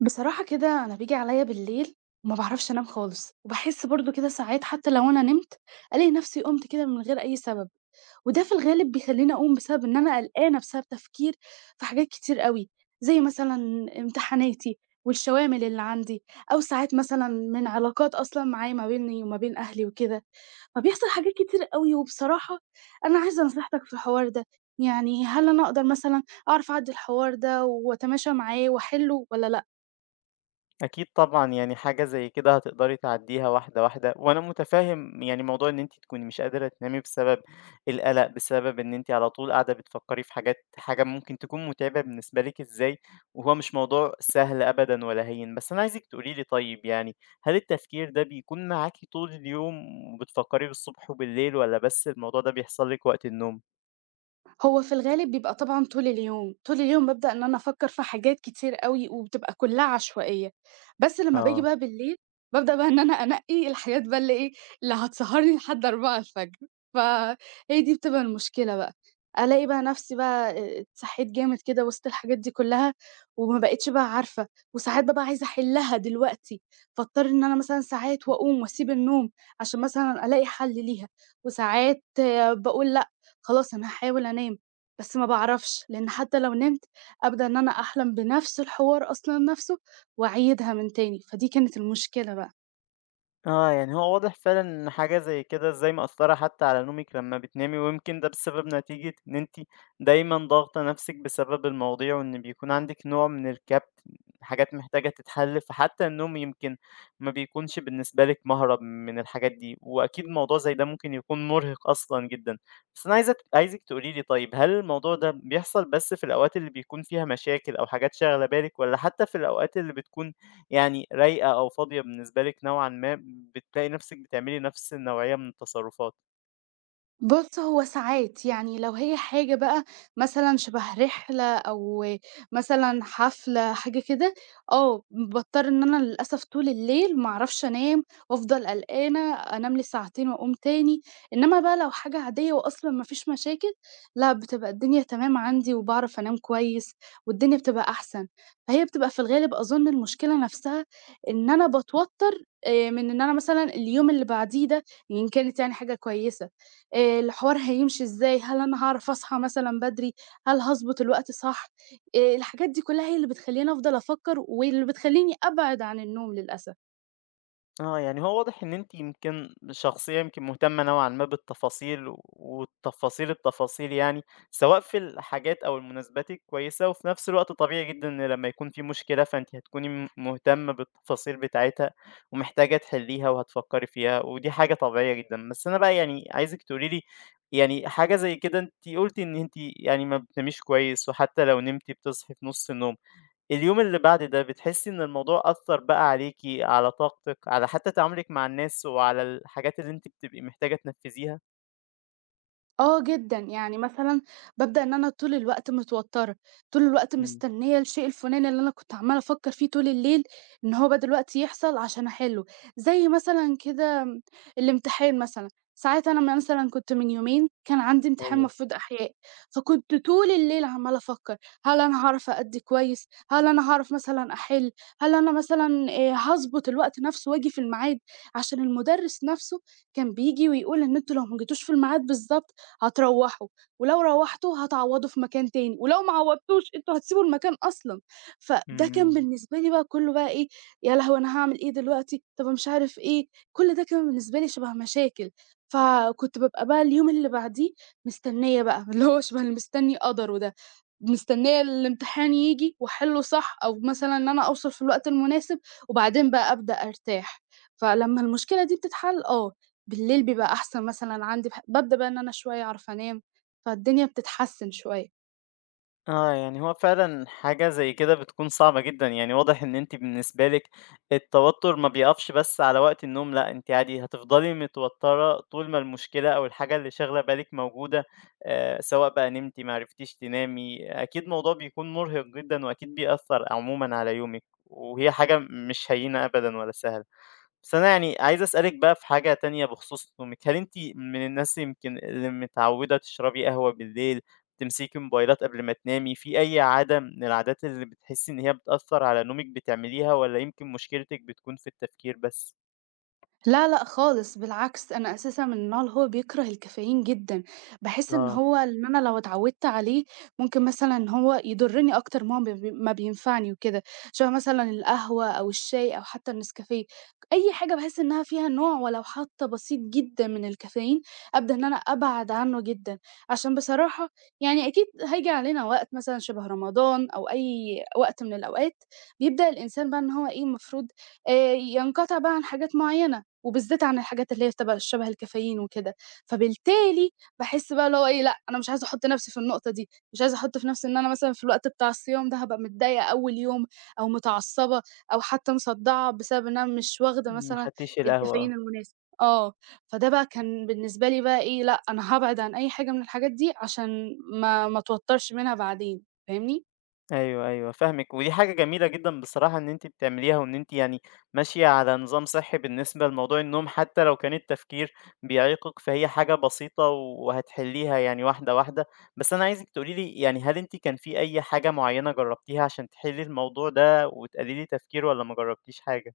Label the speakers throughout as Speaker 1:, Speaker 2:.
Speaker 1: بصراحة كده أنا بييجي عليّا بالليل وما باعرفش أنام خالص، وباحس برضه كده ساعات حتى لو أنا نمت، ألاقي نفسي قُمت كده من غير أي سبب، وده في الغالب بيخلّيني أقوم بسبب إن أنا قلقانة بسبب تفكير في حاجات كتير أوي، زي مثلًا امتحاناتي والشوامل اللي عندي، أو ساعات مثلًا من علاقات أصلًا معايا ما بيني وما بين أهلي وكده، فبيحصل حاجات كتير أوي، وبصراحة أنا عايزة نصيحتك في الحوار ده، يعني هل أنا أقدر مثلًا أعرف أعدّي الحوار ده وأتماشى معاه وأحلّه والّا لأ؟
Speaker 2: أكيد طبعًا، يعني حاجة زي كده هتقدري تعدّيها واحدة، واحدة، وأنا مُتفهِّم يعني موضوع إن أنتِ تكوني مش قادرة تنامي بسبب القَلَق، بسبب إن أنتِ على طول قاعدة بتفكّري في حاجة ممكن تكون مُتعبة بالنسبة لِك إزاي، وهو مش موضوع سهل أبدًا ولا هيِّن. بس أنا عايزِك تقولي لي طيب يعني هل التفكير ده بيكون معاكِ طول اليوم وبتفكّري بالصبح وبالليل والّا بس الموضوع ده بيحصل لِك وقت النوم؟
Speaker 1: هو في الغالب بيبقى طبعًا طول اليوم، طول اليوم بابدأ إن أنا أفكّر في حاجات كتير أوي وبتبقى كلّها عشوائية، بس لمّا باجي
Speaker 2: آه.
Speaker 1: بقى بالليل، بابدأ بقى إن أنا أنقّي الحاجات بقى اللي إيه، اللي هتسهّرني لحد 04:00، فهي دي بتبقى المشكلة بقى، ألاقي بقى نَفْسي بقى اتسحّيت جامد كده وسط الحاجات دي كلّها وما بقيتش بقى عارفة، وساعات بابقى عايزة أحلّها دلوقتي، فاضطر إن أنا مثلًا ساعات وأقوم وأسيب النوم عشان مثلًا ألاقي حَل ليها، وساعات باقول لأ خلاص أنا هاحاول أنام، بس ما باعرفش، لإن حتى لو نمت أبدأ إن أنا أحلم بنفس الحوار أصلًا نفسه وأعيدها من تاني، فدي كانت المشكلة بقى.
Speaker 2: آه، يعني هو واضح فعلًا إن حاجة زي كده إزاي مأثّرة حتى على نومِك لمّا بتنامي، ويمكن ده بسبب نتيجة إن أنتِ دايمًا ضاغطة نَفْسِك بسبب المواضيع، وإن بيكون عندِك نوع من الكبت، حاجات محتاجة تتحل، فحتى النوم يمكن ما بيكونش بالنسبة لِك مهرب من الحاجات دي، وأكيد موضوع زي ده ممكن يكون مرهق أصلًا جدًا. بس أنا عايزِك تقولي لي طيب هل الموضوع ده بيحصل بس في الأوقات اللي بيكون فيها مشاكل أو حاجات شاغلة بالِك والّا حتى في الأوقات اللي بتكون يعني رايقة أو فاضية بالنسبة لِك نوعًا ما، بتلاقي نفسِك بتعملي نفس النوعية من التصرفات.
Speaker 1: بُص، هو ساعات، يعني لو هي حاجة بقى مثلًا شبه رحلة أو مثلًا حفلة، حاجة كده، آه، باضطر إن أنا للأسف طول الليل ما أعرفش أنام وأفضل قلقانة، أنام لي ساعتين وأقوم تاني. إنما بقى لو حاجة عادية وأصلًا ما فيش مشاكل، لأ، بتبقى الدنيا تمام عندي وباعرف أنام كويس والدنيا بتبقى أحسن. فهي بتبقى في الغالب أظن المشكلة نفسها إن أنا باتوتر من إن أنا مثلًا اليوم اللي بعديه ده إن كانت يعني حاجة كويسة. الحوار هيمشي إزاي، هل أنا هاعرف أصحى مثلًا بدري، هل هاضبط الوقت صح؟ الحاجات دي كلّها هي اللي بتخلّيني أفضل أفكّر واللي بتخلّيني أبعد عن النوم للأسف.
Speaker 2: آه، يعني هو واضح إن أنتِ يمكن شخصية يمكن مهتمة نوعًا ما بالتفاصيل، والتفاصيل يعني، سواء في الحاجات أو المناسبات الكويسة، وفي نفس الوقت طبيعي جدًا إن لمّا يكون في مشكلة فأنتِ هتكوني مهتمة بالتفاصيل بتاعتها، ومحتاجة تحلّيها وهتفكّري فيها، ودي حاجة طبيعية جدًا. بس أنا بقى يعني عايزِك تقولي لي يعني حاجة زي كده أنتِ قُلتِ إن أنتِ يعني ما بتناميش كويس، وحتى لو نمتِ بتصحي في نُص النوم. اليوم اللي بعد ده بتحسي إن الموضوع أثّر بقى عليكِ، على طاقتِك، على حتى تعاملِك مع الناس وعلى الحاجات اللي أنتِ بتبقي محتاجة تنفّذيها؟
Speaker 1: آه جدًا، يعني مثلًا بابدأ إن أنا طول الوقت متوتّرة، طول الوقت
Speaker 2: إمم،
Speaker 1: مستنية الشيء الفُلاني اللي أنا كنت عمّالة أفكّر فيه طول الليل إن هو بقى دلوقتي يحصل عشان أحلّه، زي مثلًا كده الامتحان مثلًا، ساعات أنا مثلًا كنت من يومين كان عندي امتحان
Speaker 2: أيوه،
Speaker 1: مفروض أحياء، فكنت طول الليل عمّالة أفكّر هل أنا هاعرف أأدّي كويس، هل أنا هاعرف مثلًا أحِل، هل أنا مثلًا هاضبط الوقت نَفْسه وآجي في الميعاد، عشان المُدرِّس نَفْسه كان بييجي ويقول إن أنتم لو ما جيتوش في الميعاد بالضبط هتروّحوا، ولو روّحتوه هتعوّضوا في مكان تاني، ولو ما عوّضتوش أنتم هتسيبوا المكان أصلًا.
Speaker 2: إمم،
Speaker 1: فده كان
Speaker 2: إمم.
Speaker 1: بالنسبة لي بقى كُلّه بقى إيه، يا لهوي أنا هاعمل إيه دلوقتي، طَب مش عارف إيه، كل ده كان بالنسبة لي شَبه مشاكل. فكنت بابقى بقى اليوم اللي بعديه مستنية بقى، اللي هو شبه اللي مستني قدره ده، مستنية الامتحان ييجي وأحلّه صح أو مثلًا إن أنا أوصل في الوقت المناسب وبعدين بقى أبدأ أرتاح. فلمّا المشكلة دي بتتحل آه، بالليل بيبقى أحسن مثلًا عندي بابدأ بقى إن أنا شوية أعرف أنام، فالدنيا بتتحسن شوية.
Speaker 2: آه، يعني هو فعلًا حاجة زي كده بتكون صعبة جدًا، يعني واضح إن أنتِ بالنسبة لِك التوتر ما بيقفش بس على وقت النوم، لأ أنتِ عادي هتفضلي متوترة طول ما المشكلة أو الحاجة اللي شاغلة بالِك موجودة، سواء بقى نمتِ ما عرفتيش تنامي، أكيد موضوع بيكون مرهق جدًا وأكيد بيأثر عمومًا على يومِك، وهي حاجة مش هينة أبدًا ولا سهلة. بس أنا يعني عايز أسألِك بقى في حاجة تانية بخصوص نومِك، هل أنتِ من الناس يمكن اللي متعودة تشربي قهوة بالليل، تمسكي موبايلات قبل ما تنامي، في أي عادة من العادات اللي بتحسي إن هي بتأثّر على نومِك بتعمليها والّا يمكن مشكلتِك بتكون في التفكير بس؟
Speaker 1: لا لأ خالص، بالعكس أنا أساسًا من النوع اللي هو بيكره الكافيين جدًا، باحس إن
Speaker 2: آه.
Speaker 1: هو إن أنا لو اتعودت عليه ممكن مثلًا إن هو يضرني أكتر ما هو ما بينفعني وكده، شبه مثلًا القهوة أو الشاي أو حتى النسكافيه، أي حاجة باحس إنها فيها نوع ولو حتى بسيط جدًا من الكافيين، أبدأ إن أنا أبعد عنه جدًا، عشان بصراحة يعني أكيد هييجي علينا وقت مثلًا شبه رمضان أو أي وقت من الأوقات، بيبدأ الإنسان بقى إن هو إيه المفروض ينقطع بقى عن حاجات معينة. وبالذات عن الحاجات اللي هي تبقى شبه الكافيين وكده، فبالتالي باحس بقى اللي هو إيه، لأ أنا مش عايزة أحُط نَفْسي في النقطة دي، مش عايزة أحُط في نَفْسي إن أنا مثلًا في الوقت بتاع الصيام ده هابقى متضايقة أول يوم أو متعصّبة أو حتى مصدّعة بسبب إن أنا مش واخدة
Speaker 2: ما
Speaker 1: مثلًا
Speaker 2: خدتيش
Speaker 1: الكافيين
Speaker 2: القهوة،
Speaker 1: المناسب. آه، فده بقى كان بالنسبة لي بقى إيه، لأ أنا هابعد عن أي حاجة من الحاجات دي عشان ما اتوتّرش منها بعدين، فاهمني؟
Speaker 2: أيوه، أيوه فاهمِك، ودي حاجة جميلة جدًا بصراحة إن أنتِ بتعمليها، وإن أنتِ يعني ماشية على نظام صحّي بالنسبة لموضوع النوم، حتى لو كان التفكير بيعيقِك فهي حاجة بسيطة وهتحليها يعني واحدة، واحدة. بس أنا عايزِك تقولي لي يعني هل أنتِ كان في أي حاجة معيّنة جربتيها عشان تحلي الموضوع ده وتقللي تفكير والّا ما جربتيش حاجة؟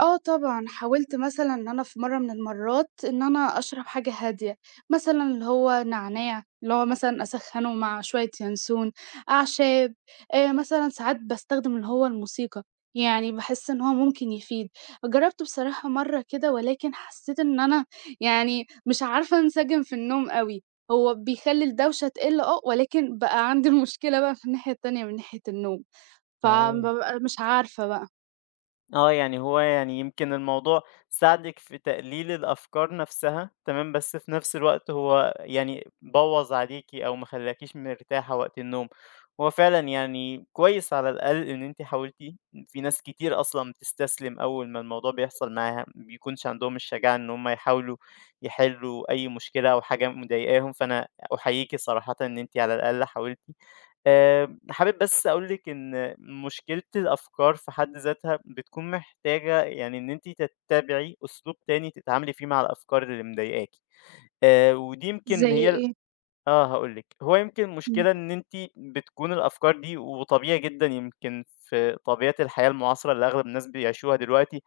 Speaker 1: آه طبعًا، حاولت مثلًا إن أنا في مرّة من المرّات إن أنا أشرب حاجة هادية، مثلًا اللي هو نعناع، اللي هو مثلًا أسخّنه مع شوية ينسون، أعشاب، مثلًا ساعات باستخدم اللي هو الموسيقى، يعني باحس إن هو ممكن يفيد. جرّبت بصراحة مرّة كده ولكن حسّيت إن أنا يعني مش عارفة أنسجم في النوم أوي، هو بيخلّي الدوشة تقِل آه، ولكن بقى عندي المشكلة بقى في الناحية التانية من ناحية النوم،
Speaker 2: آه.
Speaker 1: فبابقى مش عارفة بقى.
Speaker 2: آه، يعني هو يعني يمكن الموضوع ساعدِك في تقليل الأفكار نفسها، تمام، بس في نفس الوقت هو يعني بوّظ عليكِ أو ما خلّاكيش مرتاحة وقت النوم. هو فعلًا يعني كويس على الأقل إن أنتِ حاولتِ، في ناس كتير أصلًا بتستسلم أول ما الموضوع بيحصل معاها، ما بيكونش عندهم الشجاعة إن هم يحاولوا يحلّوا أي مشكلة أو حاجة مضايقاهم، فأنا أحييكِ صراحةً إن أنتِ على الأقل حاولتِ. حابب بس أقول لِك إن مشكلة الأفكار في حد ذاتها بتكون محتاجة يعني إن أنتِ تتّبعي أسلوب تاني تتعاملي فيه مع الأفكار اللي مضايقاكِ، ودي يمكن
Speaker 1: زي
Speaker 2: هي
Speaker 1: إيه؟
Speaker 2: آه، هاقول لِك، هو يمكن
Speaker 1: إمم.
Speaker 2: المشكلة إن أنتِ بتكون الأفكار دي وطبيعي جدًا يمكن في طبيعة الحياة المعاصرة اللي أغلب الناس بيعيشوها دلوقتي،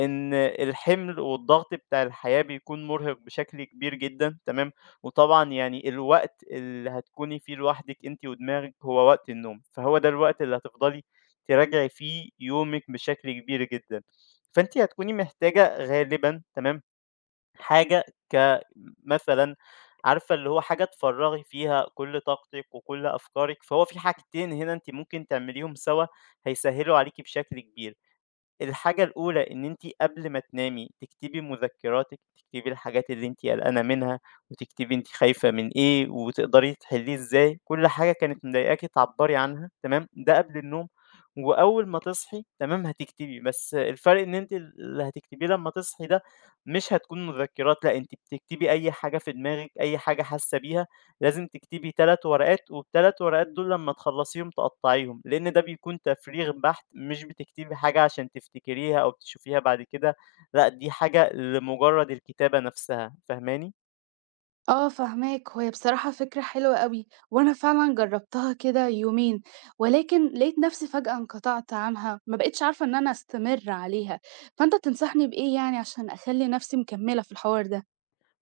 Speaker 2: إن الحِمل والضغط بتاع الحياة بيكون مرهق بشكل كبير جدًا، تمام، وطبعًا يعني الوقت اللي هتكوني فيه لوحدِك أنتِ ودماغِك هو وقت النوم، فهو ده الوقت اللي هتفضلي تراجعي فيه يومِك بشكل كبير جدًا، فأنتِ هتكوني محتاجة غالبًا، تمام، حاجة ك مثلًا عارفة اللي هو حاجة تفرّغي فيها كل طاقتِك وكل أفكارِك، فهو في حاجتين هنا أنتِ ممكن تعمليهم سوا هيسهّلوا عليكِ بشكل كبير. الحاجة الأولى إن أنتِ قبل ما تنامي تكتبي مذكراتِك، تكتبي الحاجات اللي أنتِ قلقانة منها، وتكتبي أنتِ خايفة من إيه وتقدري تحليه إزاي، كل حاجة كانت مضايقاكِ تعبّري عنها تمام، ده قبل النوم. وأول ما تصحي تمام، هتكتبي، بس الفرق إن أنتِ اللي هتكتبيه لمّا تصحي ده مش هتكون مذكرات، لأ أنتِ بتكتبي أي حاجة في دماغِك، أي حاجة حاسة بيها لازم تكتبي 3 ورقات، وال3 ورقات دول لمّا تخلّصيهم تقطّعيهم، لإن ده بيكون تفريغ بحت، مش بتكتبي حاجة عشان تفتكريها أو تشوفيها بعد كده، لأ دي حاجة لمجرد الكتابة نفسها، فاهماني؟
Speaker 1: آه فاهماك، هي بصراحة فكرة حلوة أوي، وأنا فعلًا جرّبتها كده يومين، ولكن لقيت نفسي فجأة انقطعت عنها، ما بقيتش عارفة إن أنا أستمر عليها، فأنت تنصحني بإيه يعني عشان أخلّي نفسي مكمّلة في الحوار ده؟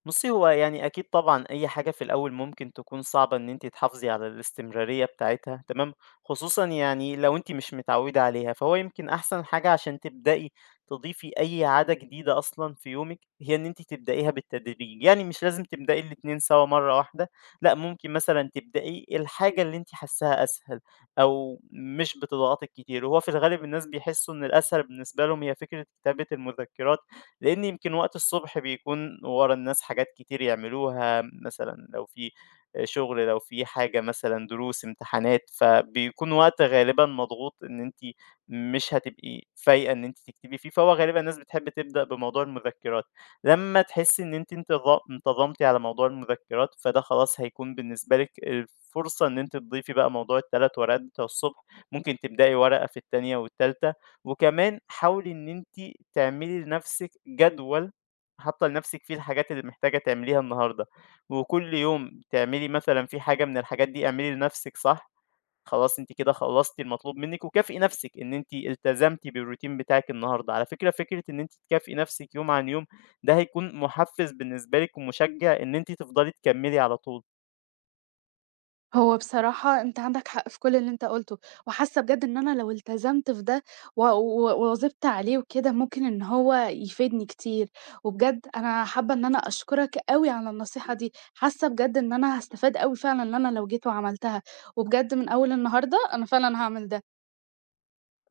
Speaker 2: بُصّي، هو يعني أكيد طبعًا أي حاجة في الأول ممكن تكون صعبة إن أنتِ تحافظي على الاستمرارية بتاعتها تمام، خصوصًا يعني لو أنتِ مش متعوّدة عليها، فهو يمكن أحسن حاجة عشان تبدئي تضيفي أي عادة جديدة أصلًا في يومِك، هي إن أنتِ تبدئيها بالتدريج، يعني مش لازم تبدئي الاتنين سوا مرّة واحدة، لأ ممكن مثلًا تبدئي الحاجة اللي أنتِ حاساها أسهل أو مش بتضغطِك كتير، وهو في الغالب الناس بيحسّوا إن الأسهل بالنسبة لهم هي فكرة كتابة المذكرات. لأن يمكن وقت الصبح بيكون ورا الناس حاجات كتير يعملوها مثلا لو في شغل لو في حاجة مثلا دروس امتحانات فبيكون وقت غالبا مضغوط ان انت مش هتبقي فايقة ان انت تكتبي فيه فهو غالبا الناس بتحب تبدأ بموضوع المذكرات لما تحسي ان انت انتظمتي على موضوع المذكرات فده خلاص هيكون بالنسبة لك الفرصة ان انت تضيفي بقى موضوع ال3 ورقات بتوع الصبح ممكن تبدأي ورقة في التانية والتالتة وكمان حاولي ان انت تعملي لنفسِك جدول حاطة لنفسِك فيه الحاجات اللي محتاجة تعمليها النهارده، وكل يوم تعملي مثلًا فيه حاجة من الحاجات دي اعملي لنفسِك صح، خلاص أنتِ كده خلصتِ المطلوب منِّك، وكافئي نفسِك إن أنتِ التزمتِ بالروتين بتاعِك النهارده، على فكرة فكرة إن أنتِ تكافئي نفسِك يوم عن يوم ده هيكون محفز بالنسبة لِك ومشجع إن أنتِ تفضلي تكملي على طول.
Speaker 1: هو بصراحة أنت عندك حق في كل اللي أنت قُلته، وحاسة بجد إن أنا لو التزمت في ده و و وواظبت عليه وكده، ممكن إن هو يفيدني كتير، وبجد أنا حابة إن أنا أشكرك أوي على النصيحة دي، حاسة بجد إن أنا هاستفاد أوي فعلًا إن أنا لو جيت وعملتها، وبجد من أول النهارده أنا فعلًا هاعمل ده.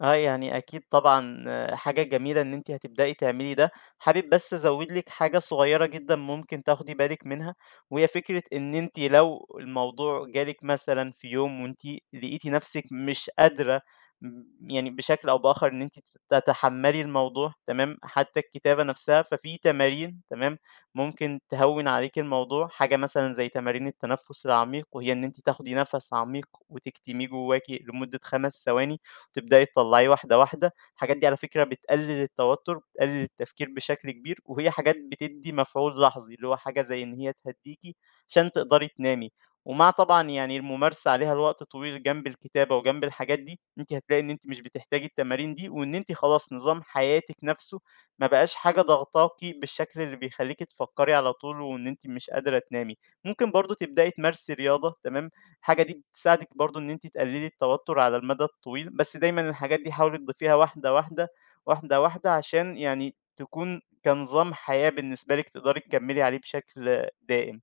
Speaker 2: آه، يعني أكيد طبعًا آه، حاجة جميلة إن أنتِ هتبدئي تعملي ده، حابب بس أزوّد لِك حاجة صغيّرة جدًا ممكن تاخدي بالِك منها، وهي فكرة إن أنتِ لو الموضوع جالِك مثلًا في يوم وأنتِ لقيتِ نَفْسِك مش قادرة م يعني بشكل أو بآخر إن أنتِ تتحمّلي الموضوع تمام، حتى الكتابة نَفْسها، ففي تمارين تمام، ممكن تهوّن عليكِ الموضوع، حاجة مثلًا زي تمارين التنفُّس العميق، وهي إن أنتِ تاخدي نَفَس عميق وتكتميه جوّاكِ لمدة 5 ثواني. تبدأي تطلّعيه واحدة، واحدة. الحاجات دي على فكرة بتقلل التوتر، بتقلل التفكير بشكل كبير، وهي حاجات بتدّي مفعول لحظي، اللي هو حاجة زي إن هي تهدّيكِ عشان تقدري تنامي. ومع طبعًا يعني الممارسة عليها لوقت طويل جنب الكتابة وجنب الحاجات دي، أنتِ هتلاقي إن أنتِ مش بتحتاجي التمارين دي، وإن أنتِ خلاص نظام حياتِك نَفْسه ما بقاش حاجة ضاغطاكِ بالشكل اللي بيخلّيكِ تفكّري على طول وإن أنتِ مش قادرة تنامي. ممكن برضه تبدئي تمارسي رياضة، تمام؟ الحاجة دي بتساعدِك برضه إن أنتِ تقللي التوتر على المدى الطويل، بس دايمًا الحاجات دي حاولي تضيفيها واحدة، واحدة، واحدة، واحدة، عشان يعني تكون كنظام حياة بالنسبة لِك تقدري تكمّلي عليه بشكل دائم.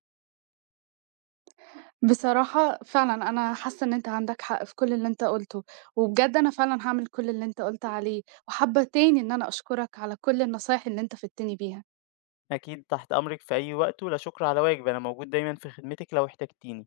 Speaker 1: بصراحة فعلًا أنا حاسة إن أنت عندك حق في كل اللي أنت قُلته، وبجد أنا فعلًا هاعمل كل اللي أنت قُلت عليه، وحابة تاني إن أنا أشكرك على كل النصايح اللي أنت فدتني بيها.
Speaker 2: أكيد تحت أمرِك في أي وقت، ولا شكر على واجب، أنا موجود دايمًا في خدمتِك لو احتجتيني.